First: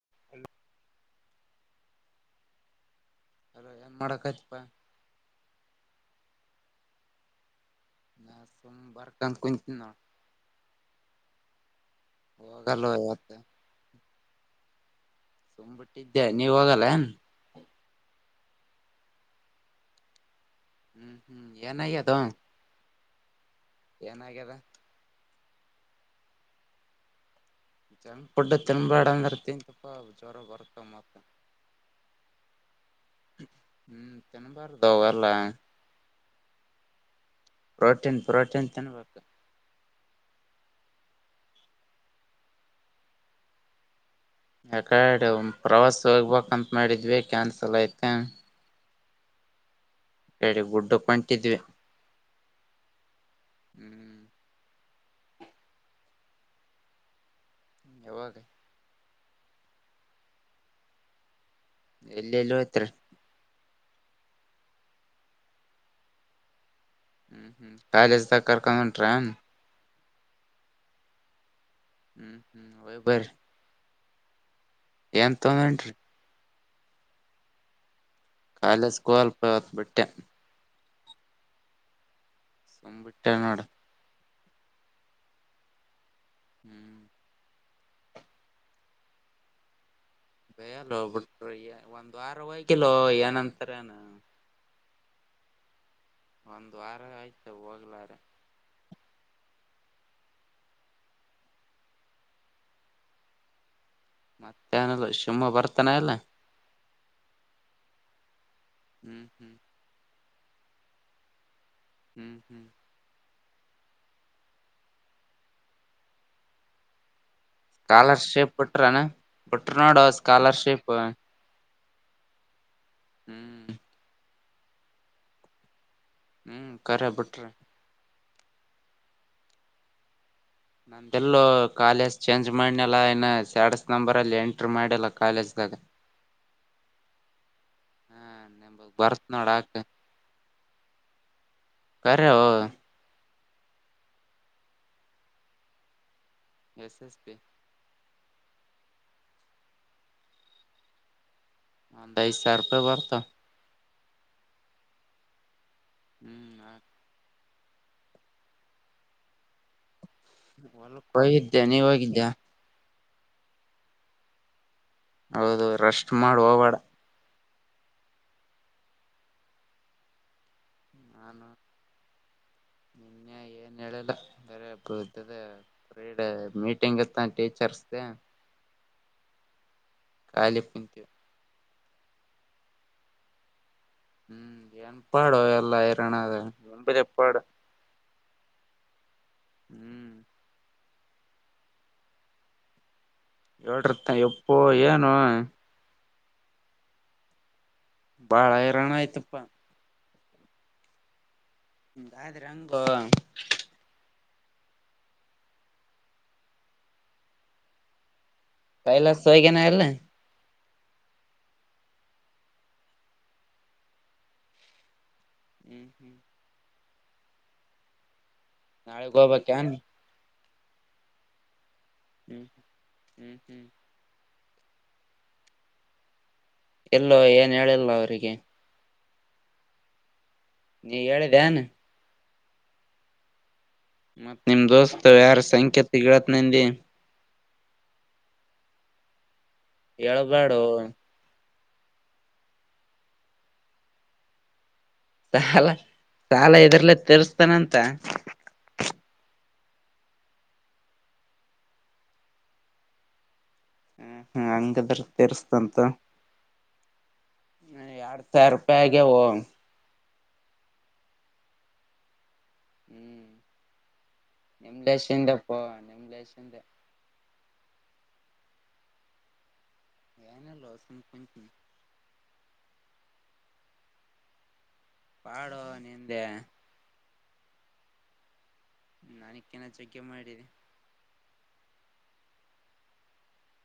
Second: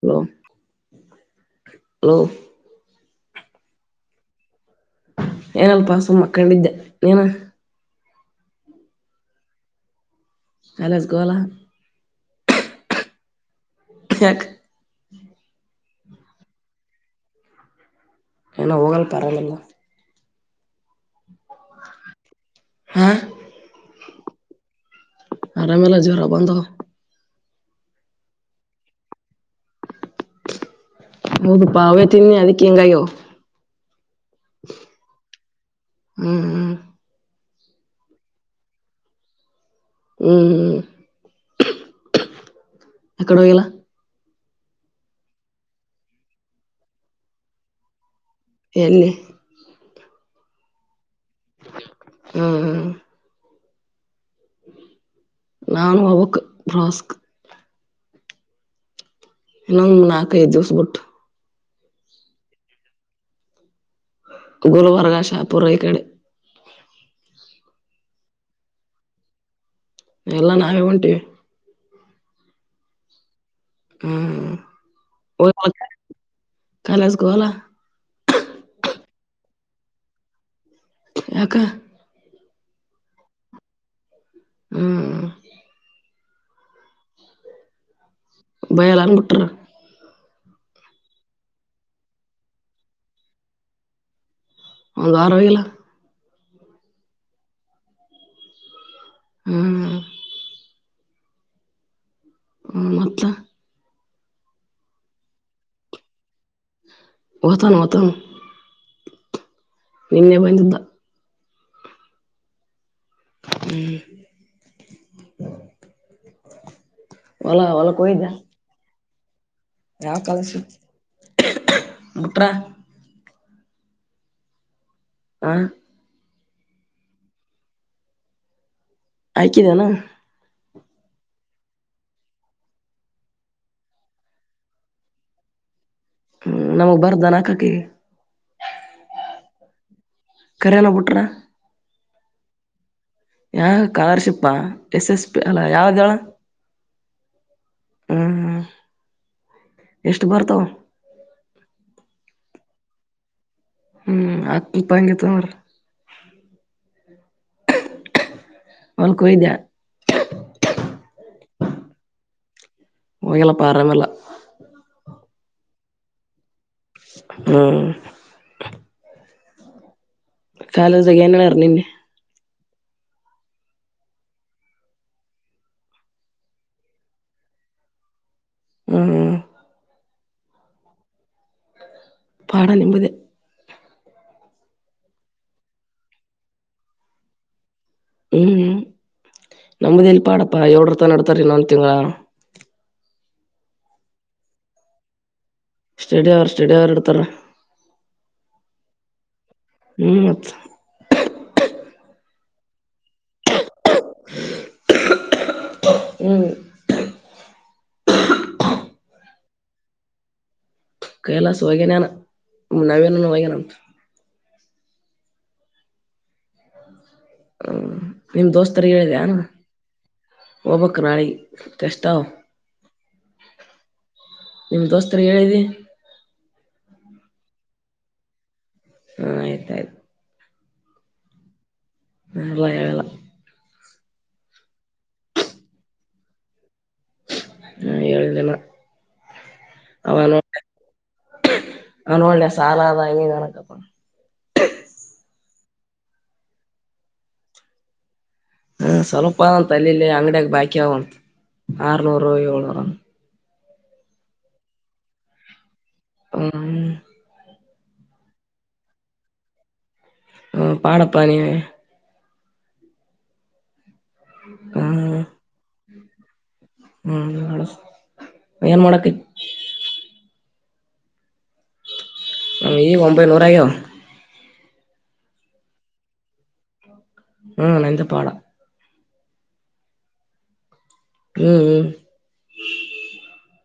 Hello hello. ಮಾಡಕ್ ಪಾ. ಏನಲ್ಪ ಸುಮ್ಮ ಕಂಡಿದ್ದ ನೀನ ಸೋಮಬಾರಟ ಕುಂ ತಿನ. ಅನ್ ಕಲ ಹೋಗಲ್ಲವತ್ತ. ಯಾಕ ಬಿಟ್ಟಿದ್ದೆ ನೀವ ಹೋಗಲ್ಲ. ಇಲ್ಲ ಹೋಗಲ್ಲ ಪಾ ನಾವೆಲ್ಲ ಹ್ಮ್ ಹ್ಮ್ ಏನಾಯ ಅದದು. ಹಾ. ಆರಾಮೇಲೆ ಜೋರ ಬಧ ತೆ ಪುಡ್ಡ ತಿನ್ಬ್ಯಾಡ ಅಂದರ್ ತಿನ್ ತುಪ್ಪ ಜ್ವರ ಬರುತ್ತ. ಹೌದುಪ್ಪ ಅವೇ ತಿನ್ನಿ ಅದಿಕ್ಕೆ ಹೆಂಗಾಯೋ. ತನ ಬಾರ್ದ ಹಗಲ್ಲಾ ಹ್ಮ್ ಹ್ಮ. ಪ್ರೋಟೀನ್ ಪ್ರೋಟೀನ್ ತಿನ್ಬೇಕು. ಹ್ಮ್ ಹ್ಮ್ ಎಕಡೆ ಹೋಗಿಲ್ಲ. ಯಾಕಾಡೆ ಪ್ರವಾಸ ಹೋಗ್ಬೇಕಂತ ಮಾಡಿದ್ವಿ ಕ್ಯಾನ್ಸಲ್ ಐ್ತ ಎನ್ನೆ ಕಡೆ ಗುಡ್ಡಕ್ಕ ಹ್ಮ್ ಹ್ಮ್. ಹ್ಮ್ ನಾನು ಅವಕ್ ಸ್ಕ್. ಯಾಗಾಗ ಇಂಗ್ ನಕ ಜದುಸಬುಟ್ಟು. ಎಲ್ಲಿ ಎಲ್ಲ ಅತ್ರ ಗುಲ್ಬರ್ಗ ಶಾಪುರ ಈ ಕಡೆ ಹ್ಮ ಹ್ಮ್ ಕಾಲೇಜ ತ ಕಕಟ್ರ್ಯಾಾಮ ಎಲ್ಲ ನಾವೇ ಉಂಟೀವಿ ಹ್ಮ್ ಹ್ಮ್ ರಬರ್ ಹ್ಮ್ ಎಂಂತಂದಂ ರರಿ ಕಾಲಸ ಗೋಲ ಪತ್ ಬಿಿಟ್ಟ ಯ ಸಂಂಬಿಟ್ಟ ನೋಡ ಹ್ಮ್ ಹ್ಮ್ ಭಯಲ್ಲ ಅನ್್ಬಿಟ್ರ ಬಯಲ್ಲ ಹೋಗ್ಬಿಟ್ರಿ ಒಂದ್ ವಾರ ಹೋಯ್ಕಿಲ್ಲೋ ಏನಂತಾರ ಏನು ಒಂದು ವಾರವಾಗಿಲ್ಲ ಒಂದ್ ವಾರ ಆಯ್ತ ಹೋಗ್ಲಾರ ಹ್ಮ ಹ್ಮ ಮತ್ತ ಮತ್ತೆ ನಲ್ಲ ಶಿವಮೊ ಬರ್ತಾನ ಎಲ್ಲ ಹೊತನು ಹೊತ ಹ್ಮ್ ಹ್ಮ್ ನಿನ್ನೆ ಬಂದಿದ್ದ ಹ್ಮ್ ಹ್ಮ್ ಹ್ಮ ಸ್ಕಾಲರ್ಶಿಪ್ ಬಿಟ್ರನಾ ಬಿಟ್ರ ನೋಡು ಸ್ಕಾಲರ್ಶಿಪ್ ಟ್ರ ಹ್ಮ್ ಆ ಹ್ಮ್ ಕರೆ ಬಿಟ್ರಿ ಆಯಕಿದಾನ ನಂದಲ್ಲೂ ಕಾಲೇಜ್ ಚೇಂಜ್ ಮಾಡನಲ್ಲ ಇನ್ನ ಸ್ಯಾಡಸ್ ನಂಬರ್ ಅಲ್ಲಿ ಎಂಟ್ರಿ ಮಾಡಲ್ಲ ಕಾಲೇಜ್ ಹ್ಮ ನಮಗ್ ಬರ್ದ ನಕಕ ಹ ಬರ್ತ್ ನಡ ಆಕ್ ಕರೆ ಎಲ್ಲ ಬಿಟ್ರ ಕರೆ ಯಾವ ಸ್ಕಾಲರ್ಶಿಪ್ಪಾ ಎಸ್ ಎಸ್ ಪಿ ಅಲ್ಲ ಯಾವ್ದಳ ಎಸ್ ಎಸ್ ಪಿ ಎಷ್ಟು ಬರ್ತಾವ ಂದ ಐದುಸ್ ಸಾವಿರ ರೂಪಾಯ ಬರತ ಹ್ಮ್ ಆತ್ತುಲ್ಪಗೆತ್ತುು ಅವ್ರ ಹ್ಮ್ ಹ ಒಲ್ಕದ ಒಲ್ಕ್ ಹೋಗಿದ್ದ್ಯಾ ನೀವ್ ಹೋಗಿದ್ದ್ಯಾ ಹೋಗಲ್ಲಪ್ಪ ಆರಾಮ ಎಲ್ಲ ಹೌದು ರಷ್ಟಟ್ ಮಾಡ ಹೋಗಬೇಡ ಹ್ಮ್ ಕಾಲೋಸಖಾನ ನಾನು ವನನೆ ಏನ್ೆಲೆಲ್ಲ ಬರ ಇ ಇತದೆ ೀಡ ಮೀಟಿಂಗ್ ಇತ್ತ ಟೀಚರ್ಸ್್ದ ಹ್ಮ್ ಕಾಲಿ ಪುಂತ್ಯ ಪಾಡ ನಿಮ್ದೇ ಹ್ಮ್ ಏನ್ ಪಾಡೋ ಎಲ್ಲ ಇರೋನ ಅಾದ ಎಂಬದ ಪಾಡ ಹ್ಮ್ ನಮ್ದ ಇಲ್ ಪಾಡಪ್ಪಾ ಏಳರ್ತ ನಡ್ತಾರ ಇನ್ನೊಂದು ತಿಂಗ ಎಳ್ರತ ಎಪ್ಪ ಏನು ಸ್ಟೇಡಿಯ ಅವಾರ ಸ್ಟೇಡಿಯಾ ಅವಾರ ಇಡ್ತಾರ ಬಾಳ ಹರಾಣ ಆಯ್ತಪ್ಪಾ ಹ್ಮ ಅತ ಗಾದ್ರಂಗೋ ಹ್ಮ್ ಕೈಲ ಸೈಗನ ಎಲ್ಲ ಕೈಲಸ ವಗನಾನ ನವೀನ ವಗನಂತ ಹ್ಮ್ ಹ್ಮ್ ಹ್ಮ ನಿಮ ದೋಸ್ತರ್ ನಾಳೆಗ್ ಹೇಳಿದೆ ಹೋಗ್ಬೇಕನ್ ಹೋಗಬಕ್ ನಾಳಿ ಹ್ಮ್ ಹ್ಮ್ ಹ್ಮ್ ಹ್ಮ್ ನಿಮ ದೋಸ್ತರಿಗೆ ಹೇಳಿದ್ದಿ ಎಲ್ಲೋ ಏನ್ ಹೇಳಿಲ್ಲ ಅವರಿಗೆ ಹ್ಮ ಆಯ್ತಾಯ್ತು ನೀ ಹೇಳಿದೆ ನ್ ನಲ್ಲ ಹೇಳಲ್ಲ ಮತ್ ನಿಮ್ ದೋಸ್ತ್ ಯಾರ ಸಂಖೇತ ಗಿಳತ್ ನಿ ಹ್ಮ ಹೇಳಲಿಲ್ಲ ಹೇಳಳ್ಬ್ಯಾಡು ಹನ್ ಒಳ್ಳೆ ಸಾಲದ ಹಣಕಪ್ಪ ಸಾಲ ಸಾಲ ಇದರ್ಲ ತಿರ್ಸ್ತಾನಂತ ಹ್ಮ ಸ್ವಲ್ಪ ತಲ್ಲಿಲಿ ಅಂಗಡಿಯಾಗ ಬಾಕಿ ಅವಂತೆ ಆರ್ನೂರು ಏಳ್ನೂರು ಹ್ಮ್ ಹ್ಮ ಹಂಗದ್ರ ತರಿಸಸ್ತಂತ ಹ್ಮ [unintelligible] ಹ ಎಡ್ ಸಾವಿರ ರೂಪಾಯಿ ಓ [unintelligible] ಹ್ಮ ಪಡಪ್ಪ ನೀ ಹ್ಮ್ [inaudible] ಹ್ಮ್ ನಿಮ್ಲೇಶಿಿಂದಪ್ಪ ನಿಮ್ಲೇಶಿಂದ [unintelligible] ಯನ್ ಮೊಡಕ್ಕೆ [unintelligible] [unintelligible] ಹ ಈಗ ಒಂಬೈನೂರೂ ಆಗವ ಪಾಡೋ ನಿಂದೆ ಹ್ಮ ನಂದೇ ಪಾಡ ನಾನಕ್ಕನಾ ಚಗೆ ಮಾಡಿದೆ [unintelligible] ಹ್ಮ್ ಹ್ಮ್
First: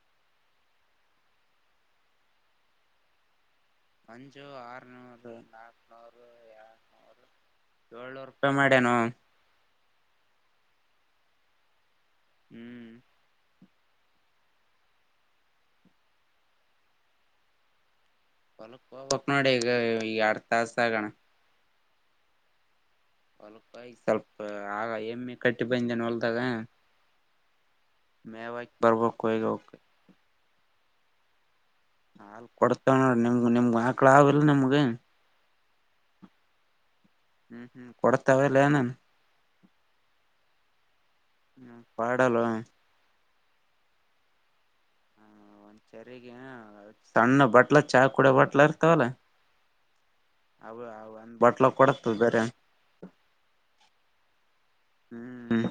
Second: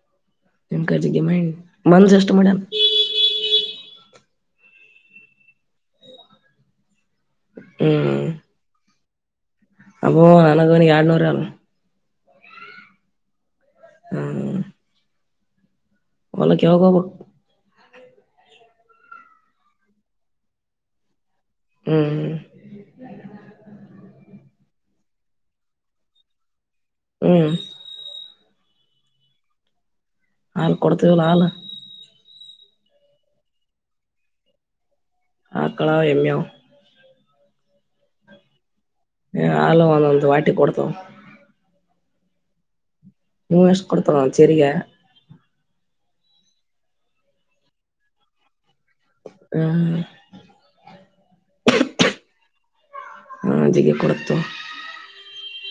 [inaudible] ನಿಮ ಕಜಿಗೆ ಮೈಂಡ್ ಮನ್ಸ ಎಷ್ಟು ಮಾಡಣ [unintelligible] ಮಂಜು ಆರುನೂರು ನಾಕನೂರು ಎಳ್ನೂರು ಏಳ್ನೂರು ರೂಪಾಯಿ ಮಾಡ್ಯನು ಅವು [unintelligible] ಎಳ್ನೂರುಲ್ಲ ಹ್ಮ್ ಹ್ಮ್ ಒಲ್ಲಕ್ಕೆವೋಗ [unintelligible] ಒಲಕ್ಕ ಹೋಗ್ಬೇಕು ನೋಡಿ ಈಗ [unintelligible] ತಾಸ ಆಗಣ ಹ್ಮ್ [inaudible] ಹೊಲ್ ಹೋಗಿ ಸ್ವಲ್ಪ ಆಗ ಹೆಮ್ಮೆ ಕಟ್ಟಿ ಬಂದನ ಹೊಲ್ದಾಗ [unintelligible] ಹ್ಮ್ ಮೇಕ್ ಬರಬೇಕು ಈಗ ಹೋಗಿ ಹಾಲ್ ಕೊಡ್ತೀವಲ್ಲ ಹಾಲ್ ಅಲ್ ಕೊಡ್ತವ ನೋಡ್ರ ನಿಮ್ಗ ನಿಮ್ಗ ಆಕ್ಳ ಆ ಅವಲ್ ನಿಮ್ಗೆ ಆಕಳ ಎಮ್ಯ [unintelligible] ಹ್ಮ್ ಹ್ಮ್ ಕೊಡ್ತವೆಲ್ಲ ಏನನ್ [unintelligible] ಹಲ [unintelligible] ಒಂದೊಂದು್ ವಾಟಿ ಕೊಡ್ತಾವ [unintelligible] ಹ್ಮ ಪಾಡಾಲ ನೀವು ಎಷ್ಟ ಕೊಡ್ತರ ಸರಿಗ [unintelligible] ಸರಿ ಸಣ್ಣ ಬಟ್ಲ ಚಾ ಕುಡೋ ಬಟ್ಲಾ ಇರ್ತವಲ್ಲ ಹ್ಮ್ [inaudible] ಅವ ಅವ ಒಂದ ಬಾಟ್ಲ ಕೊಡಕ್ತ ಬೇರೆ ಹ್ಮ್ ಜಿಗಿ ಕೊಡುತ್ತು [inaudible] ಹ್ಮ್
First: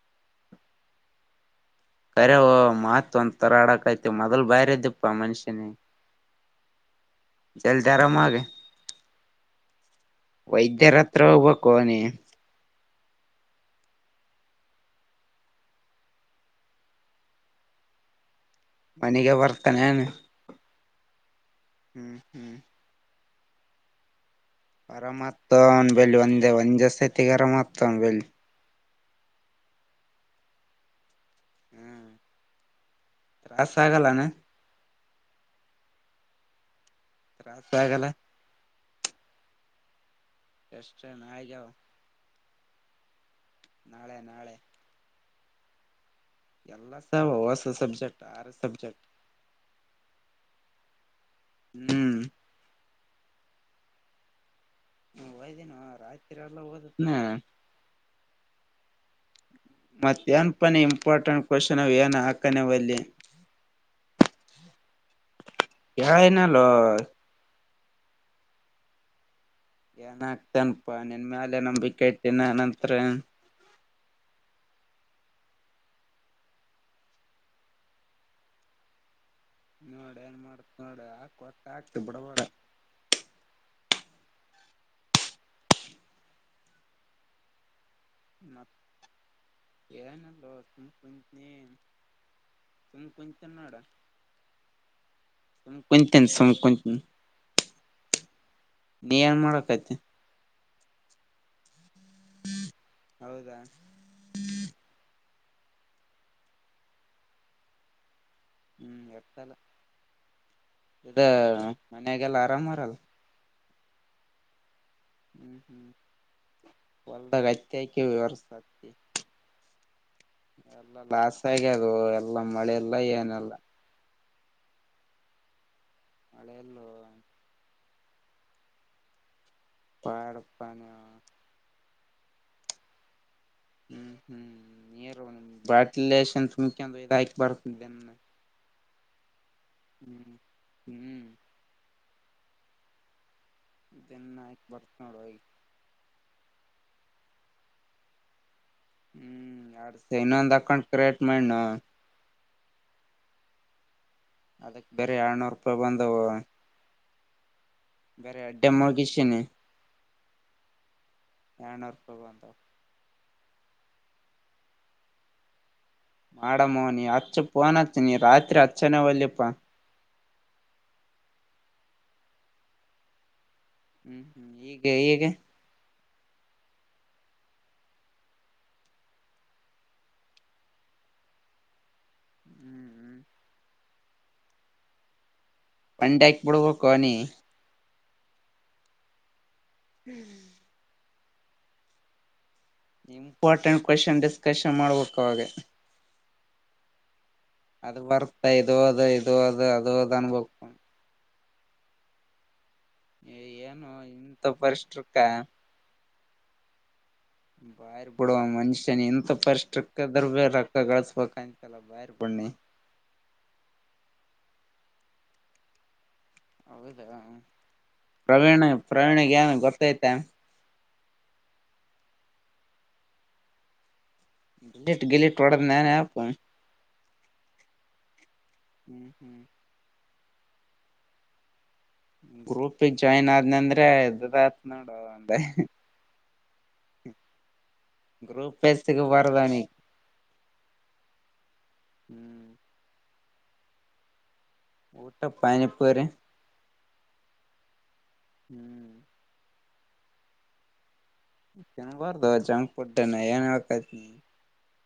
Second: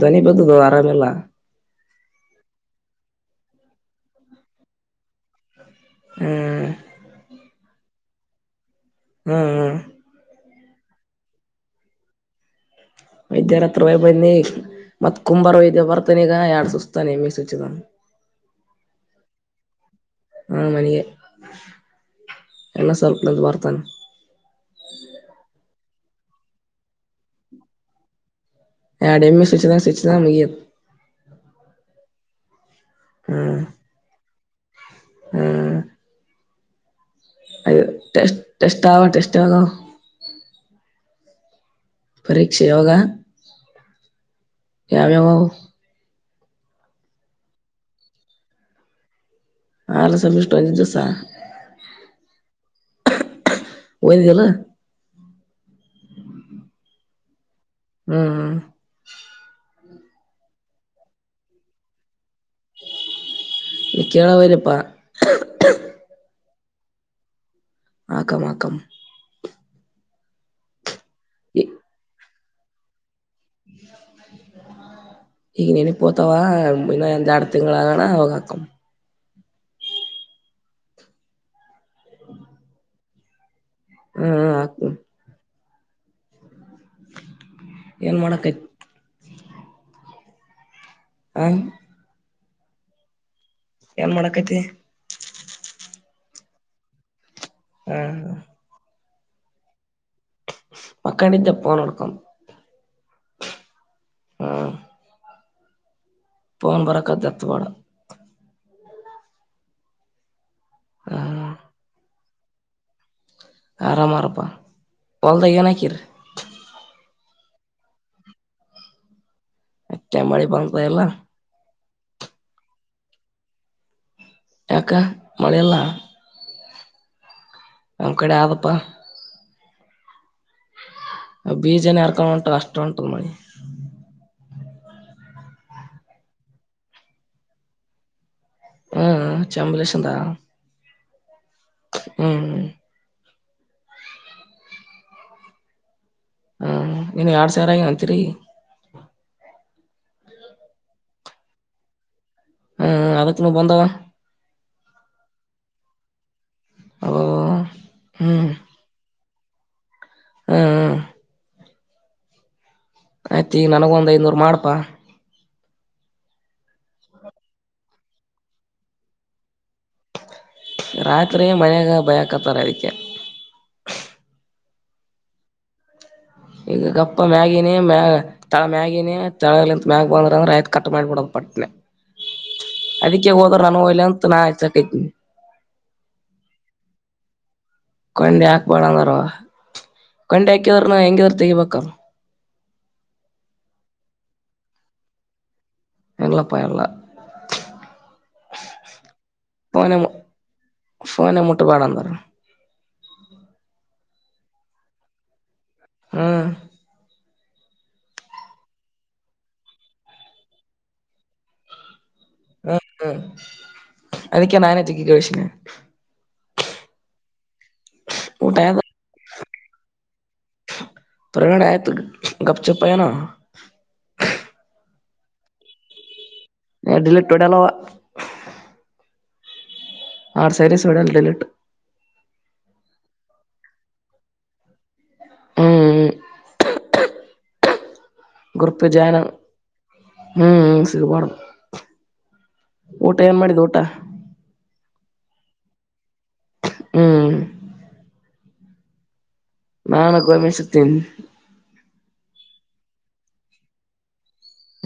ಧ್ವನಿ ಬದದು [unintelligible] ಆರಾಮೆಲ್ಲ ಕರೆ ಓ ಮತ್ ಒಂದಥರ ಆಡಕ್ಯ್ತಿ ಮೊದಲ್ ಬಾರ ಇದ್ದಪ್ಪಾ ಮನ್ಷ್ಯನಿ ಹ್ಮ್ [unintelligible] ಜಲ್ದಿ ಆರಾಮ ಆಗ ಹ್ಮ್ ಹ್ಮ್ ವೈದ್ಯ ಹತ್ರ ಹೋಗ್ಬೇಕು ನೀ ವೈದ್ಯರ ಅತ್ರ ಹೋಗಿ ಬನ್ನಿ ಮತ್ ಕುಂಬಾರ ಇದ್ದ ಬರ್ತಾನ ಈಗ ಎಡ್ ಸುಸ್ತಾನೆ ಮೀಸುಚಿದ [unintelligible] ಮನೆಗೆ ಬರ್ತಾನೆ [unintelligible] ಹ ಮನಗೆ ಹ್ಮ್ ಹ್ಮ್ [unintelligible] ಬರ್ತನ ಆರಾಮ್ ಆಯಿತು ಆರ್ ಒಂದೇ ಸತಿ ಆರಾಮ್ ಅತ್ತು [unintelligible] [unintelligible] [inaudible] ಾಸ ಆಗಲ್ಲಾನ ಹ ತ್ರಾಸ ಆಗಲ್ಲ ಅಯ್ಯೋಟ ಟಸ್ಟ್ ಆಗ ಟೆಸ್ಟ್ ಆಗೋ ಎಷ್ಟನ್ ಆಯಗಾವ ಪರೀಕ್ಷ ಯೋಗ ನಾಳೆ ನಾಳೆ ಅವು ಎಲ್ಲ ಸ ಹೊಸ ಸಬ್ಜೆಕ್ಟ್ ಆರು ಸಬ್ಜೆಕ್ಟ್ ಆಲಸವಲ್ ಇಷ್ಟ ದೋಸ ಹ್ಮ್ ಒಯದಲ್ಲ ಹ ಒಯದಿನ ರಾತ್ರಿ ಎಲ್ಲ ಓದತ್ನ ಹ್ಮ್ ಮತ್ತೆ ಏನ್ಪನ ಇಂಪಾರ್ಟೆಂಟ್ ಕ್ವಶನ್ ಅವ ಏನ್ಕ್ ನಿಕಣ ವರಿಪ್ಪಾ ಯಾಯನಲ್ಲ ಆಕ ಆಕಂ ಏನ ಆಗ್ತನಪಾ ನಿನ್ ಮೇಾಲ ನಂಬಿಕ ಇತಿನ ನಂತ್ರ [inaudible] ಈಗ ನನ ಪೋತಾವ ಇನ್ನ ಎಂದ ಇಡ್ ತಿಂ ಆಾಗಣ ಅವ ಕಾಕ ನೋಡ್ ಏನ್ ಮಾಡತ್ ನೋಡ ಆಕ್ ಹೊಟ್ಟ ಆಗ್ತಿ ಬಿಡಬಡ ಹಾ ಆಗ್ತು [inaudible] ಮ ನಲ್ಲ ಹ ತುಮ ಕೊಂಚ ನಡ ಏನ್ ಮಾಡಕೈತಿ ತುಮ ತಿನ್ಿಸಕ ಹ್ಮ ನೀ ಏನ್ ಮಾಡಕಐತೆ ಮಕ್ಕಾಂಡ ಜಪ್ಪ ನಡ್ಕೊಂಡ ಹೌದಾ ಹ್ಮ ಪೋನ್ ಬರಕ್ಕ್ದತ್ವಾಡ ಹ್ಮ್ ಇರ್ತಲ್ಲ ಇದ ಹ್ಮ್ ಮನಯಾಗೆಲ್ಲ ಆರಾಮ್ಾರಲ್ಲ ಆರಾಮರಪಾ ಹ್ಮ್ ಹ್ಮ್ ಒಳ್ಳ ಕತ್ಯ ಹೊರ್ಸ ಮತ್ತೆ ಮಳಿ ಬಂತ ಎಲ್ಲ ಲಾಸ್ ಆಗ್ಯ ಅದು ಎಲ್ಲ ಮಳೆೆಲ್ಲ ಏನೆಲ್ಲ ಯಾಕ ಮೆಯಲ್ಲ ಮಳೆ ಅಲ್ಲವಾ ಅವ ಕಡೆ ಆವಪ್ಪಾ ಪಾಡಪ್ಪಾನ ಬೀಜನ ಯಾರ್ಕೊಂಡ್ ಉಂಟ ಅಷ್ಟು ಉಂಟದ ಮಿ ಹ್ಮ್ ಹ್ಮ್ ಬಾಟ್ಲ ತುಂಬಕ್ ಹಾಕಿ ಬರ್ತಿದ್ದೆ ಹ್ಮ್ ಚಂಬಲೇಶಂತಾ ಹ್ಮ್ ಹ್ಮ್ ನ್ನ ಬರ್ತ ನೋಡ ಹ್ಮ ಇನ್ ಎರಡ್ ಸಾವರ ಆಗ ಅಂತೀರಿ ಹ್ಮ್ ಯಡ್ಸ ಇನ್ನೊಂದ್ ಹಾಕೊಂಡ್ ಕ್ರೇಟ್ ಮಾಡ ಹ್ಮ್ ಅದತ್ ನ ಬಂದಾವ ಅದಕ್ ಬೇರೆ ಆಡ್ನೂರು ರೂಪಾಯಿ ಬಂದವು ಅ ಬರ ಅಡ್ ಡೆಮಕಷನ್ ಹಾ ಹ ನೂರ್ಪ ಬಂದ ಆಯ್ತು ಈಗ ನನಗೊ ಒಂದು ಐನೂರು ಮಾಡ್ಪಾ ಮಾಡಮೋ ನೀ ಹಚ್ಚ ಪೋನತ್ತ ನೀ ರಾತ್ರಿ ಹಚ್ಚನೆ ಒಳ್ಳಪ್ಪ ರಾತ್ರಿ ಮಳೆಯಾಗ ಭಯಕತ್ತಾರೆ ಅದಕ್ಕೆ ಹ್ಮ್ ಹ್ಮ್ ಈಗೆ ಹೀಗೆ ಈಗ ಗಪ್ಪ ಮ್ಯಾಗಿಿನೇ ಮ ತಳ ಮ್ಯಾಗಿಿನೇ ತಳಂತ ಮ್ಯಾಗ್ ಬಂದಂದ್ರೆ ಆಯತ ಕಟ್ ಮಾಡ್ಬಿಡ ಟ್ನೆ ಹ್ಮ್ ಹ್ಮ್ ಅದಕ್ಕೆ ಹೋದ್ರ ನಾನಲ್ಲ ಅಂತ ನಾ ಆಸಕೈತನಿ ಪಂಡ ಎ ಪಡು ಕೊನಿ ಕೊಂಡಿ ಹಾಕ್ಬೇಡಂದಾರ ಕೊಂಡಿ ಹಾಕಿದ್ರನು ಹೆಂಗಿದ್ರ ತೆಗಿಬೇಕಲ್ ಇಂಪಾರ್ಟೆಂಟ್ ಕ್ವಶನ್ ಡಿಸ್ಕಶನ್ ಮಾಡ್ಬೇಕ ಅವಾಗೆ ಎಲ್ಲಪ್ಪ ಎರಲ್ಲ ಅದು ವರ್ತ್ತ ಇದು ಹದು ಇದು ಹದು ಅದು ಹದ ಅನ್ಭವ ಪಟ್ಟುಬಡ ಅಂದರು ಏನು ಇಂತ ಪರಿಷ್ಟ್ರಕ್ಕ ಹಾ ಬಾಯ ಬಿಡುವ ಮನುಷ್ಯನ್ ಎಂತ ಪರಿಶ್ರಕ್ಕದ್ರ ಬೇ ರೊಕ್ಕ ಗಳಿಸಸ್ಬೇಕಾಯಂತಲ್ಲ ಬ ಬಿಡ ಹ್ಮ ಹ್ಮ ಅದಕ್ಕೆ ನಾನ ಚಕ್ಕಿ ಕಳ್ಷಿನ ಹೌದಾ ಊಟ ಪ್ರವೀಣ ಆದ ಪ್ರವೀಣಗ ನ್ ಗೊತ್ತೈ್ತ ತಣಯತ ಗಪ್ ಚಪ್ಯನ ಗ ಗಿಲಿಟ್ ಒಡ ನಾನ ಆ ಎಡ ಲಟ್ಟುಡೆಲ್ಲವಾ ಹ್ಮ್ ಹ್ಮ್ ಆರ್ ಸೈರೀಸ್ ವಿಡಲ್ಲ ಡಲಿಟ್ ಗ್ರೂಪಗ್ ಜಾಯಿನ್ ಆದ್ನ ಅಂದ್ರೆ ಎದ ಆತ್ ನೋಡ ಹ್ಮ್ ಗ್ರೂಪ್ ಗ್ರೂಪ್ಸ್ಕ್ಕೆ ಜಾಯ್ನ್ ವರದಾನಿ ಹ್ಮ್ ಸಿಗಬಡ ಹ್ಮ್ ಊಟ ಏನ್ ಮಾಡಿದ್ದು ಊಟ ಊಟ ಪನಿ ಪರೆ ಹ್ಮ್ ಹ್ಮ್ ನಾಾನಾ ಗಮ ಸುತ್ತ ಬರ್ದ ಚಂಕ್ ಪಡ್ಡನೆ ನ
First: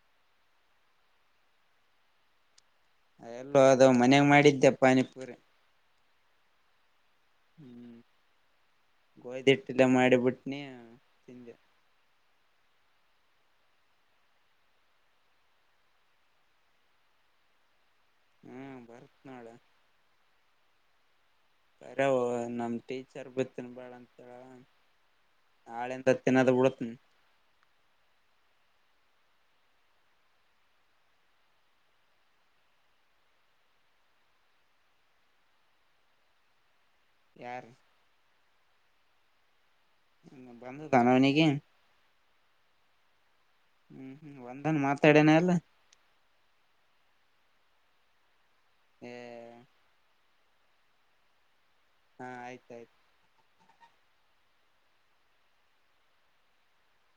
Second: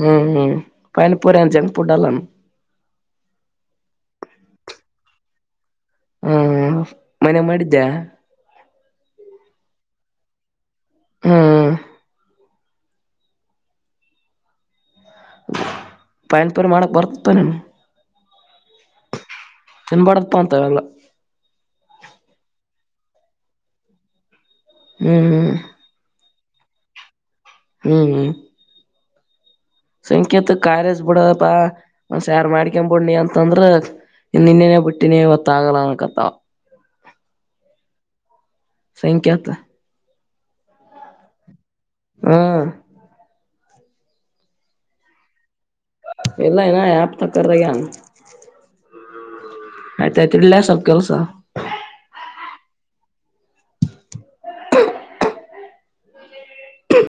ಹ್ಮ್ ಹ್ಮ್ ಪನ ಪುರಚ ಪುಡ್ಡಲ್ಲ ಎಲ್ಲೋ ಅದು ಮನೆಾಗ ಮಾಡಿದ್ದೆ ಪಾನಿಪೂರಿ ಹಾ ಮನೆ ಮಾಡಿದ್ದೆ ಗೋಯ್ದಟ್ಟಲ್ಲ ಮಾಡಿಬಿಟ್ಟನ ತಿಂದೆ ಹ್ಮ್ ಪಯನ್ಪರ ಮಾಡಕ್ ಬರ್ತತಾನ ಹ್ಮ ಬರ್ತ್ ನಾಳ ತ್ತಲ ಬರ ನಮ್ ಟೀಚರ್ ಬತ್ತಿನ ಬಾಳ ಅಂತೇಳ ಹ್ಮ್ ಹ್ಮ್ ನಾದ ಉಳುತ್ತ ಹ್ಮ ಹಾ ಸಂಕೇತ್ ಕಾರಜ ಬಿಡಪಾ ಒಂದ್ಸಾರ್ ಮಾಡ್ಕನ್ಬ ಬಿಡ್ ನೀ ಅಂತಂದ್ರ ಇ ನಿನ್ನೆನ ಪುಟ್ಟಿನೇ ಒತ್ತಾಗಲ ಕತ್ತಾವ ಯಾರು ಸಂಖ್ಯಾತ ಬಂದು ತಾನನಗೆಿ ಹ್ಮ ಹ್ಮ್ ಒಂದನ್ ಮಾತಾಡೇನೆ ಎಲ್ಲ ಪಲ್ಲ ಇನ ಆತಕ್ಕ್ರಗಾನ ಹ ಆಯ್ತ ಆಯ್ತ್ು ಇಳ್ಳೇ ಸ್ವಲ್ಪ ಕೆಲ್ಸ ಹಾ ಆಯ್ತ ಆಾಯ್ತು